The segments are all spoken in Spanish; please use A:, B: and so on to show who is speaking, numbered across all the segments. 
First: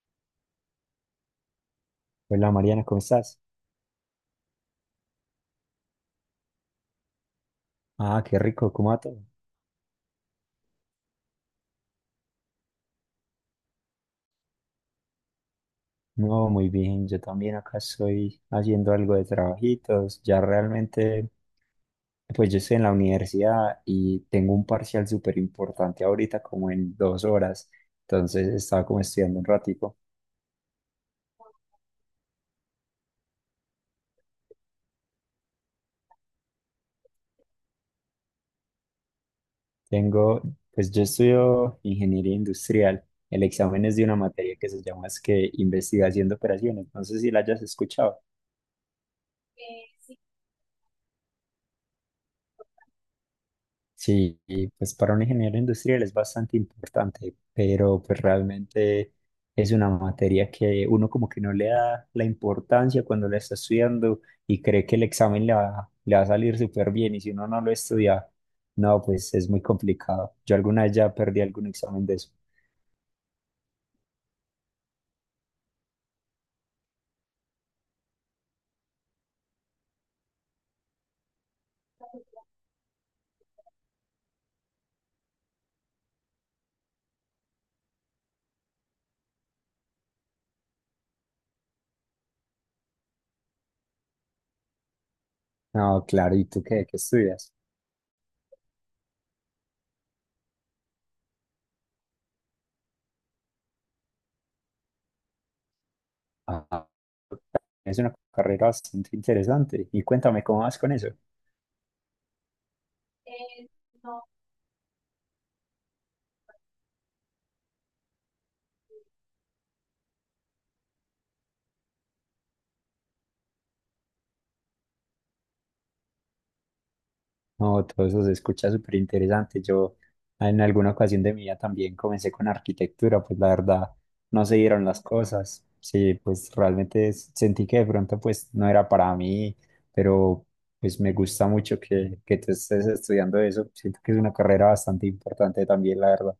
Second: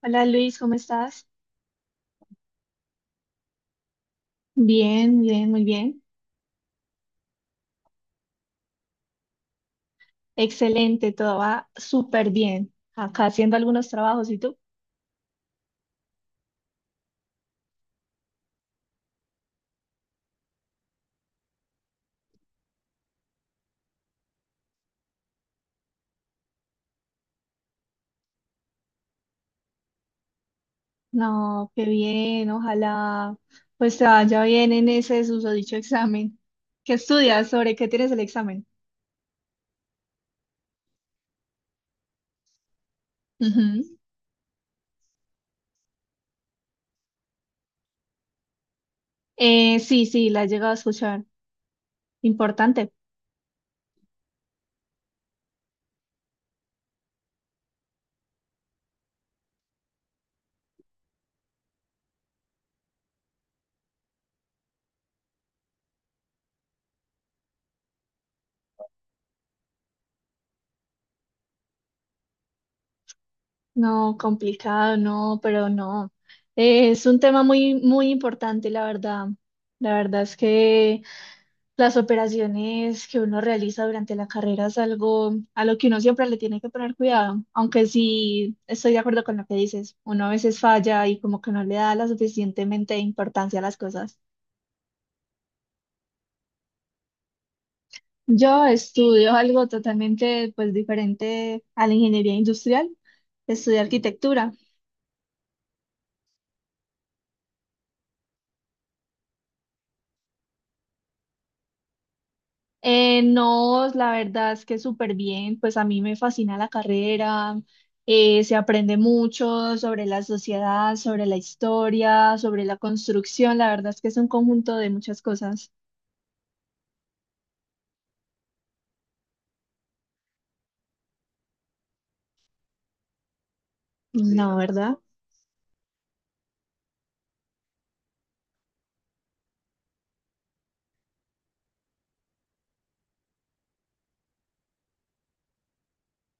A: Hola Luis, ¿cómo estás?
B: Hola Mariana, ¿cómo estás?
A: Bien, bien, muy bien.
B: Ah, qué rico, ¿cómo va todo?
A: Excelente, todo va súper bien. Acá haciendo algunos trabajos, ¿y tú?
B: No, muy bien, yo también acá estoy haciendo algo de trabajitos, ya realmente, pues yo estoy en la universidad y tengo un parcial súper importante ahorita como en 2 horas, entonces estaba como estudiando un ratico.
A: No, qué bien, ojalá pues te vaya bien en ese susodicho examen. ¿Qué estudias? ¿Sobre qué tienes el examen?
B: Tengo, pues yo estudio ingeniería industrial, el
A: Ujú.
B: examen es de una materia que se llama es que investigación de operaciones, no sé si la hayas escuchado.
A: Sí, sí, la he llegado a escuchar. Importante.
B: Sí, y pues para un ingeniero industrial es bastante importante, pero pues realmente es una materia que uno como que no le da la importancia cuando la está estudiando y cree que el examen le va a salir súper bien y si uno no lo estudia, no, pues es muy complicado. Yo alguna vez ya perdí algún examen de eso.
A: No, complicado, no, pero no. Es un tema muy importante, la verdad. La verdad es que... Las operaciones que uno realiza durante la carrera es algo a lo que uno siempre le tiene que poner cuidado, aunque sí estoy de acuerdo con lo que dices, uno a veces falla y como que no le da la suficientemente importancia a las cosas.
B: No, claro, ¿y tú qué, qué estudias?
A: Yo estudio algo totalmente pues diferente a la ingeniería industrial, estudio arquitectura.
B: Ah, es una carrera bastante interesante y cuéntame cómo vas con eso.
A: No, la verdad es que súper bien, pues a mí me fascina la carrera, se aprende mucho sobre la sociedad, sobre la historia, sobre la construcción, la verdad es que es un conjunto de muchas cosas.
B: No, todo eso se escucha súper interesante. Yo en alguna ocasión de mi vida también comencé con arquitectura, pues la verdad no
A: No,
B: se dieron
A: ¿verdad?
B: las cosas. Sí, pues realmente sentí que de pronto pues no era para mí, pero pues me gusta mucho que tú estés estudiando eso. Siento que es una carrera bastante importante también, la verdad.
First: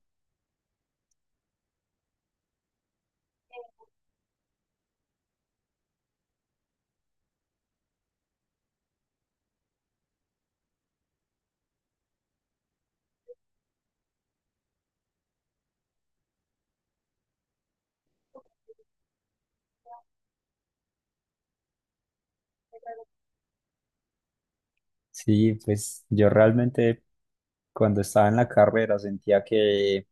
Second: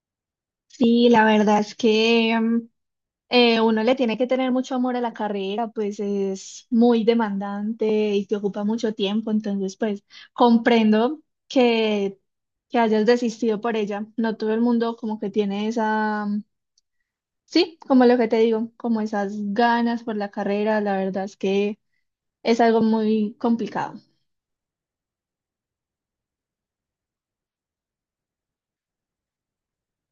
A: Sí, la verdad es que uno le tiene que tener mucho amor a la carrera, pues es muy demandante y te ocupa mucho tiempo, entonces pues comprendo que, que hayas desistido por ella, no todo el mundo como que tiene esa... Sí, como lo que te digo, como esas ganas por la carrera, la verdad es que es algo muy complicado.
B: Sí, pues yo realmente cuando estaba en la carrera sentía que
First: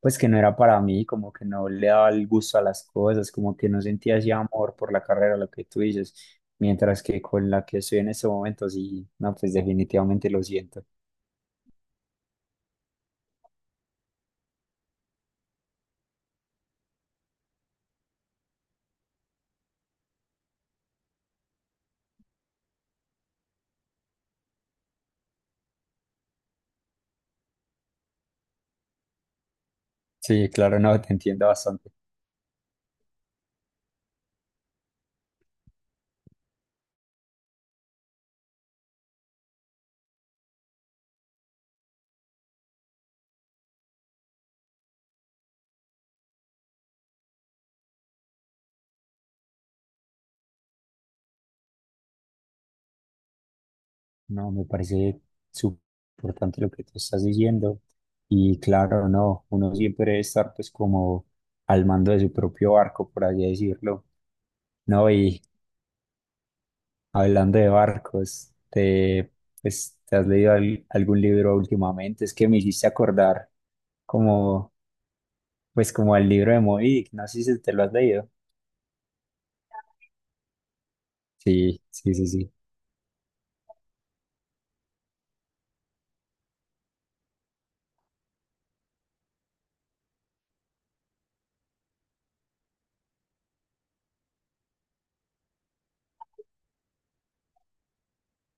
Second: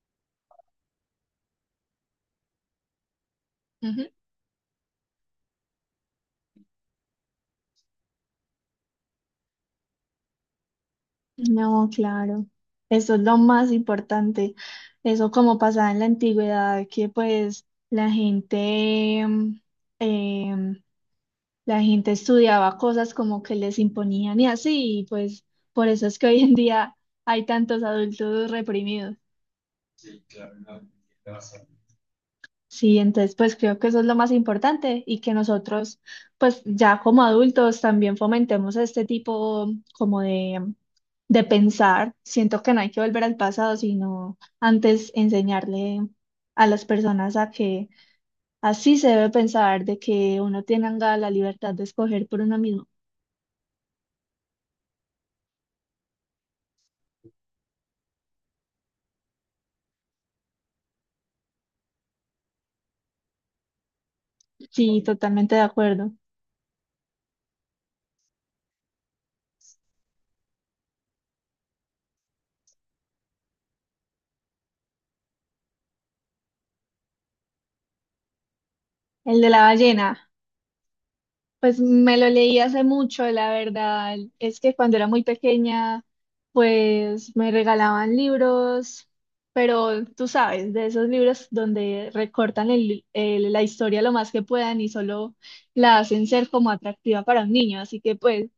B: pues que no era para mí, como que no le daba el gusto a las cosas, como que no
A: Ujú.
B: sentía ese amor por la carrera, lo que tú dices, mientras que con la que estoy en este momento, sí, no, pues definitivamente lo siento.
A: No, claro, eso es lo más importante. Eso como pasaba en la antigüedad, que pues la gente, em, la gente estudiaba cosas como que les imponían y así, y pues por eso es que hoy en día hay tantos adultos reprimidos.
B: Sí, claro, no, te entiendo bastante.
A: Sí, entonces pues creo que eso es lo más importante y que nosotros pues ya como adultos también fomentemos este tipo como de, de pensar. Siento que no hay que volver al pasado, sino antes enseñarle a las personas a que así se debe pensar, de que uno tenga la libertad de escoger por uno mismo.
B: No, me parece súper importante lo que tú estás diciendo. Y claro, no, uno siempre debe estar pues como al mando de su propio barco, por así decirlo.
A: Sí,
B: No, y
A: totalmente de acuerdo.
B: hablando de barcos, te, pues, ¿te has leído algún libro últimamente? Es que me hiciste acordar como, pues como al libro de Moby Dick, no sé si te lo has leído.
A: El de la ballena. Pues
B: Sí, sí,
A: me
B: sí,
A: lo
B: sí.
A: leí hace mucho, la verdad. Es que cuando era muy pequeña, pues me regalaban libros, pero tú sabes, de esos libros donde recortan la historia lo más que puedan y solo la hacen ser como atractiva para un niño. Así que pues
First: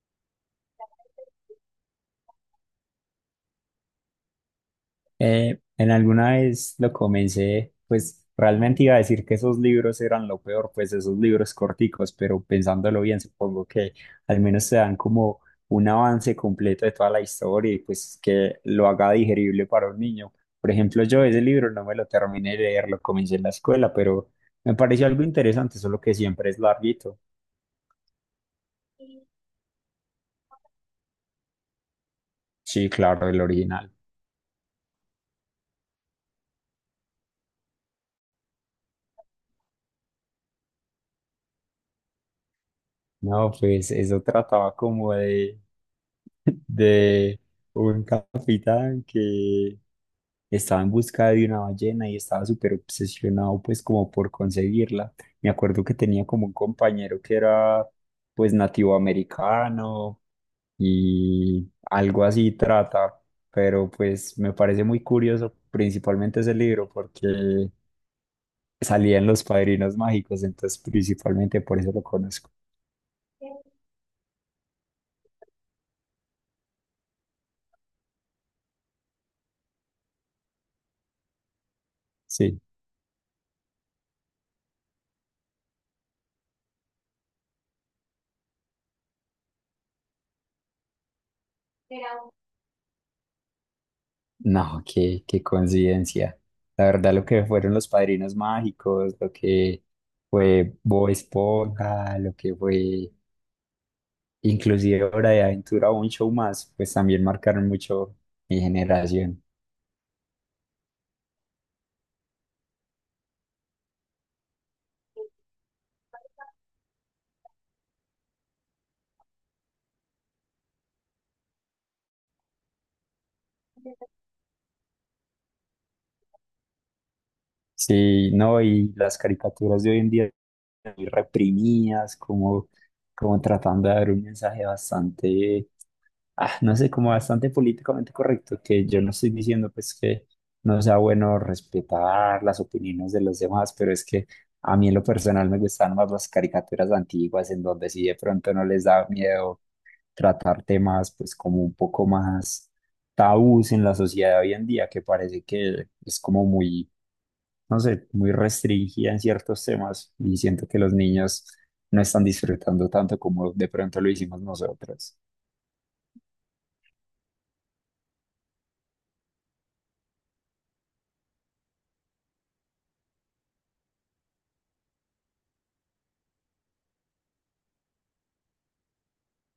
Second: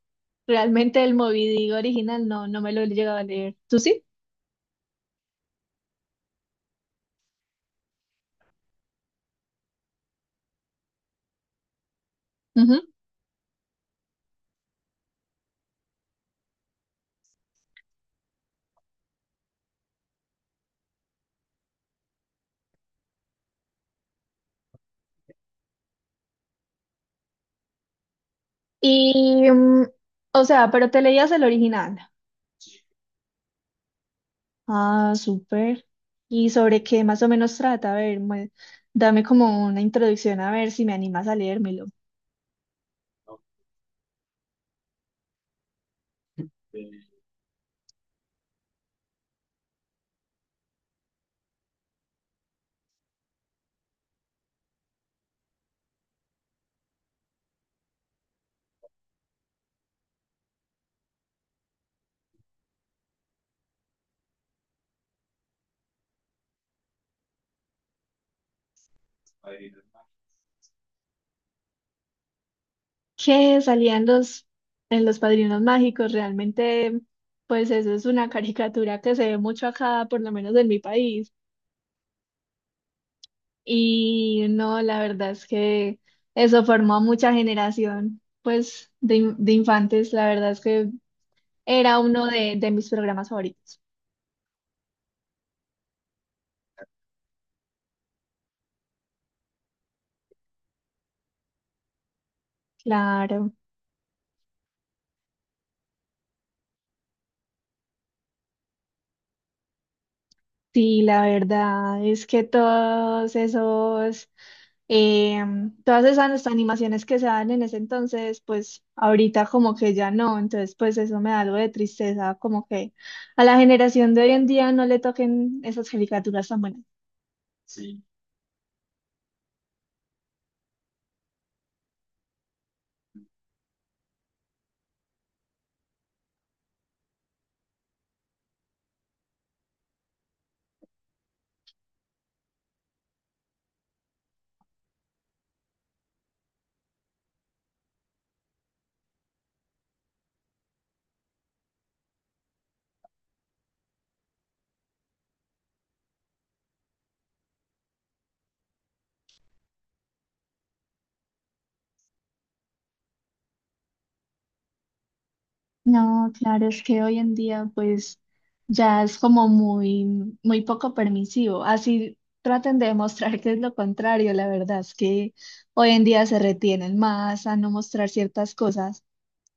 A: realmente el Moby Dick original no me lo he llegado a leer. ¿Tú sí?
B: En alguna vez lo comencé, pues realmente iba a decir que esos libros eran lo peor, pues esos libros corticos, pero
A: Ujú.
B: pensándolo bien, supongo que al menos te dan como un avance completo de toda la historia y pues que lo haga digerible para un niño. Por ejemplo, yo ese libro no me lo terminé de leer, lo comencé en la escuela, pero me pareció algo interesante, solo que siempre es larguito.
A: Y, o sea, pero te leías el original.
B: Sí, claro, el original.
A: Ah, súper. ¿Y sobre qué más o menos trata? A ver, dame como una introducción a ver si me animas a leérmelo.
B: No, pues eso trataba como de un capitán que estaba en busca de una ballena y estaba súper obsesionado pues como por conseguirla. Me acuerdo que tenía como un compañero que era pues nativo americano y algo así trata, pero pues me parece muy curioso principalmente ese libro porque salía en Los Padrinos Mágicos, entonces principalmente por eso lo conozco.
A: ¿Qué salían los en los Padrinos Mágicos? Realmente, pues eso es una caricatura que se ve mucho acá, por lo menos en mi país.
B: Sí.
A: Y no, la verdad es que eso formó a mucha generación, pues, de infantes. La verdad es que era de mis programas favoritos.
B: No, qué, qué coincidencia. La verdad, lo que fueron los Padrinos Mágicos, lo que fue Bob Esponja, lo que fue
A: Claro.
B: inclusive Hora de Aventura o un show más, pues también marcaron mucho mi generación.
A: Sí, la verdad es que todos esos, todas esas animaciones que se dan en ese entonces, pues ahorita como que ya no, entonces pues eso me da algo de tristeza, como que a la generación de hoy en día no le toquen esas caricaturas tan buenas.
B: Sí, no, y las caricaturas de hoy en día muy reprimidas, como, como tratando de dar un mensaje bastante no sé, como bastante políticamente correcto, que yo no estoy diciendo pues que no sea bueno respetar las opiniones de los demás, pero es que a mí en lo personal me gustan más las caricaturas antiguas en donde sí de pronto no les da miedo tratar temas pues como un poco más tabús en la sociedad de hoy en día, que parece que es como muy, no sé, muy restringida en ciertos temas y siento que los niños no están disfrutando tanto como de pronto lo hicimos nosotros.
A: No, claro, es que hoy en día pues ya es como muy poco permisivo. Así traten de demostrar que es lo contrario. La verdad es que hoy en día se retienen más a no mostrar ciertas cosas,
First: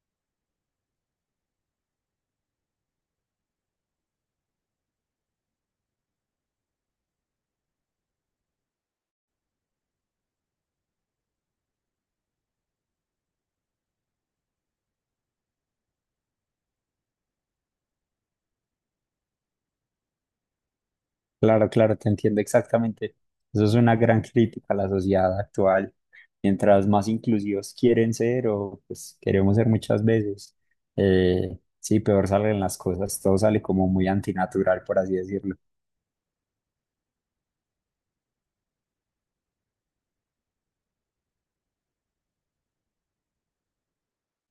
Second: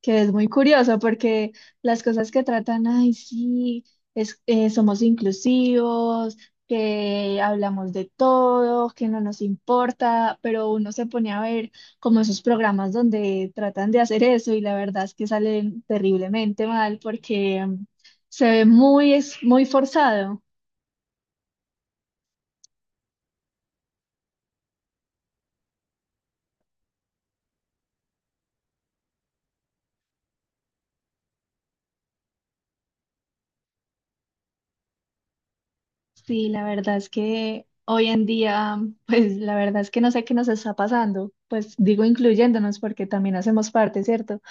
A: que es muy curioso porque las cosas que tratan, ay, sí, somos inclusivos, que hablamos de todo, que no nos importa, pero uno se pone a ver como esos programas donde tratan de hacer eso y la verdad es que salen terriblemente mal porque se ve muy, es muy forzado.
B: Claro, claro, te entiendo exactamente. Eso es una gran crítica a la sociedad actual. Mientras más inclusivos quieren ser o pues queremos ser muchas veces, sí, peor salen las cosas. Todo sale como muy antinatural, por así decirlo.
A: Sí, la verdad es que hoy en día, pues la verdad es que no sé qué nos está pasando, pues digo incluyéndonos porque también hacemos parte, ¿cierto?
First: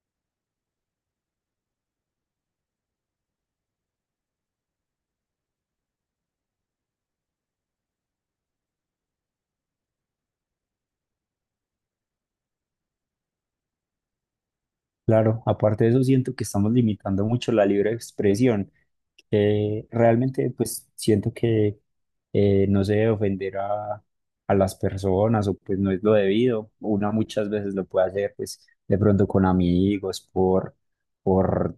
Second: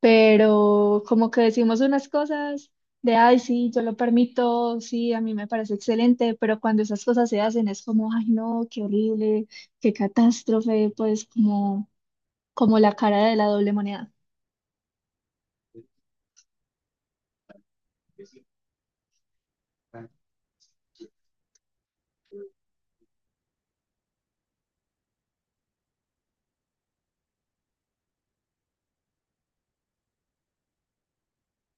A: Pero como que decimos unas cosas de, ay, sí, yo lo permito, sí, a mí me parece excelente, pero cuando esas cosas se hacen es como, ay, no, qué horrible, qué catástrofe, pues como, como la cara de la doble moneda.
B: Claro, aparte de eso, siento que estamos limitando mucho la libre expresión. Que realmente pues siento que no se debe ofender a las personas o pues no es lo debido. Una muchas veces lo puede hacer pues de pronto con amigos, por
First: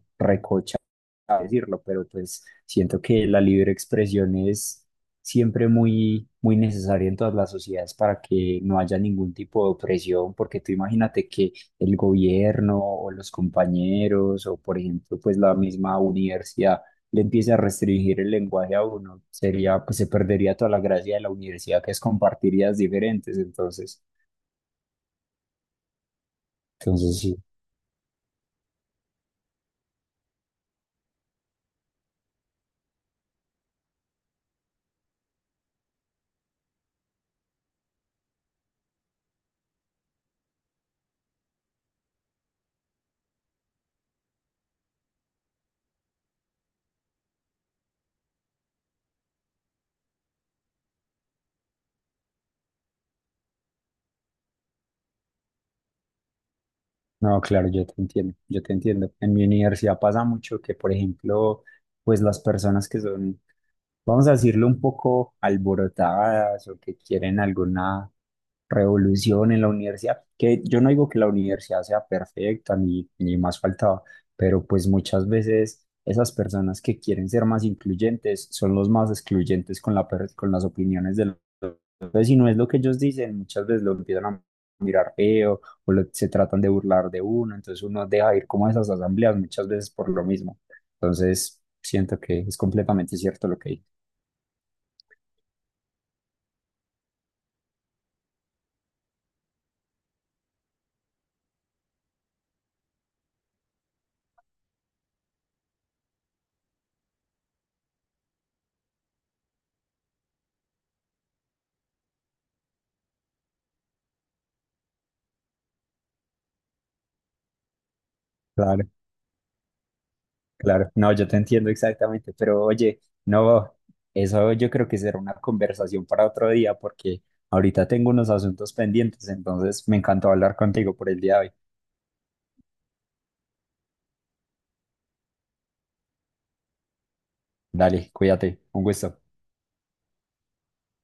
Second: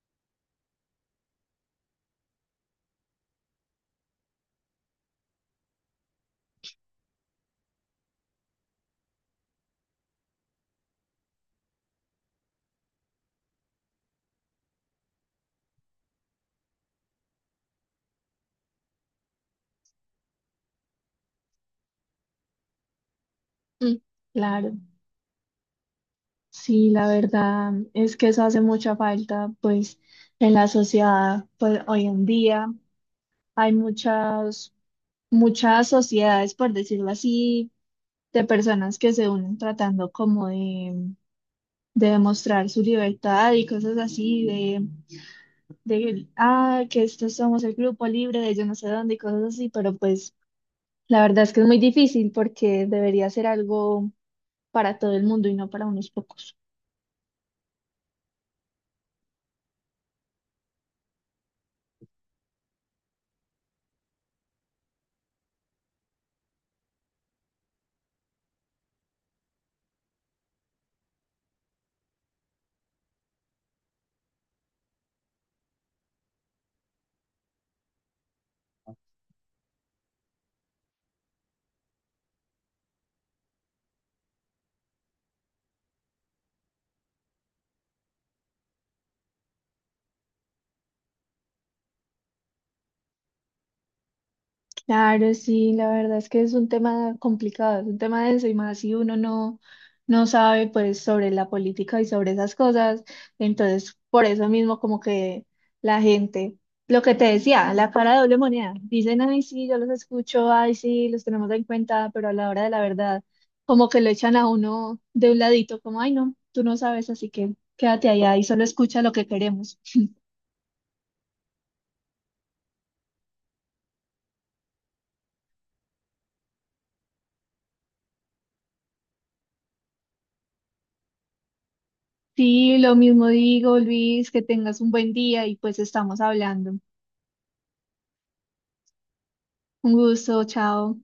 B: a decirlo, pero pues siento que la libre expresión es siempre muy, muy necesaria en todas las sociedades para que no haya ningún tipo de opresión, porque tú imagínate que el gobierno o los compañeros o por ejemplo pues la misma universidad le empiece a restringir el lenguaje a uno, sería pues se perdería toda la gracia de la universidad que es compartir ideas diferentes,
A: Mm,
B: entonces,
A: claro, sí, la
B: entonces sí.
A: verdad es que eso hace mucha falta, pues en la sociedad, pues hoy en día hay muchas, muchas sociedades, por decirlo así, de personas que se unen tratando como de demostrar su libertad y cosas así, de, ah, que estos somos el grupo libre de yo no sé dónde y cosas así, pero pues la verdad es que es muy difícil porque debería ser algo para todo el mundo y no para unos pocos.
B: No, claro, yo te entiendo, yo te entiendo. En mi universidad pasa mucho que, por ejemplo, pues las personas que son, vamos a decirlo, un poco alborotadas o que quieren alguna revolución en la universidad, que yo no digo que la universidad sea perfecta ni, ni más faltaba, pero pues muchas veces esas personas que quieren ser más incluyentes son los más excluyentes con con las opiniones de entonces, si no es lo que ellos dicen, muchas veces lo empiezan a mirar feo o se tratan de burlar de uno, entonces uno deja de ir como a esas asambleas muchas veces por lo mismo. Entonces, siento que es completamente cierto lo que dices.
A: Claro, sí, la verdad es que es un tema complicado, es un tema denso y más si uno no sabe pues sobre la política y sobre esas cosas, entonces por eso mismo como que la gente, lo que te decía, la cara de doble moneda, dicen, ay sí, yo los escucho, ay sí, los tenemos en cuenta, pero a la hora de la verdad como que lo echan a uno de un ladito, como, ay no, tú no sabes, así que quédate allá y solo
B: Claro,
A: escucha lo que queremos.
B: claro. No, yo te entiendo exactamente, pero oye, no, eso yo creo que será una conversación para otro día porque ahorita tengo unos asuntos pendientes, entonces me encantó hablar contigo por el día de hoy.
A: Sí, lo mismo digo, Luis, que tengas un buen día y pues estamos hablando.
B: Dale, cuídate, un gusto.
A: Un gusto, chao.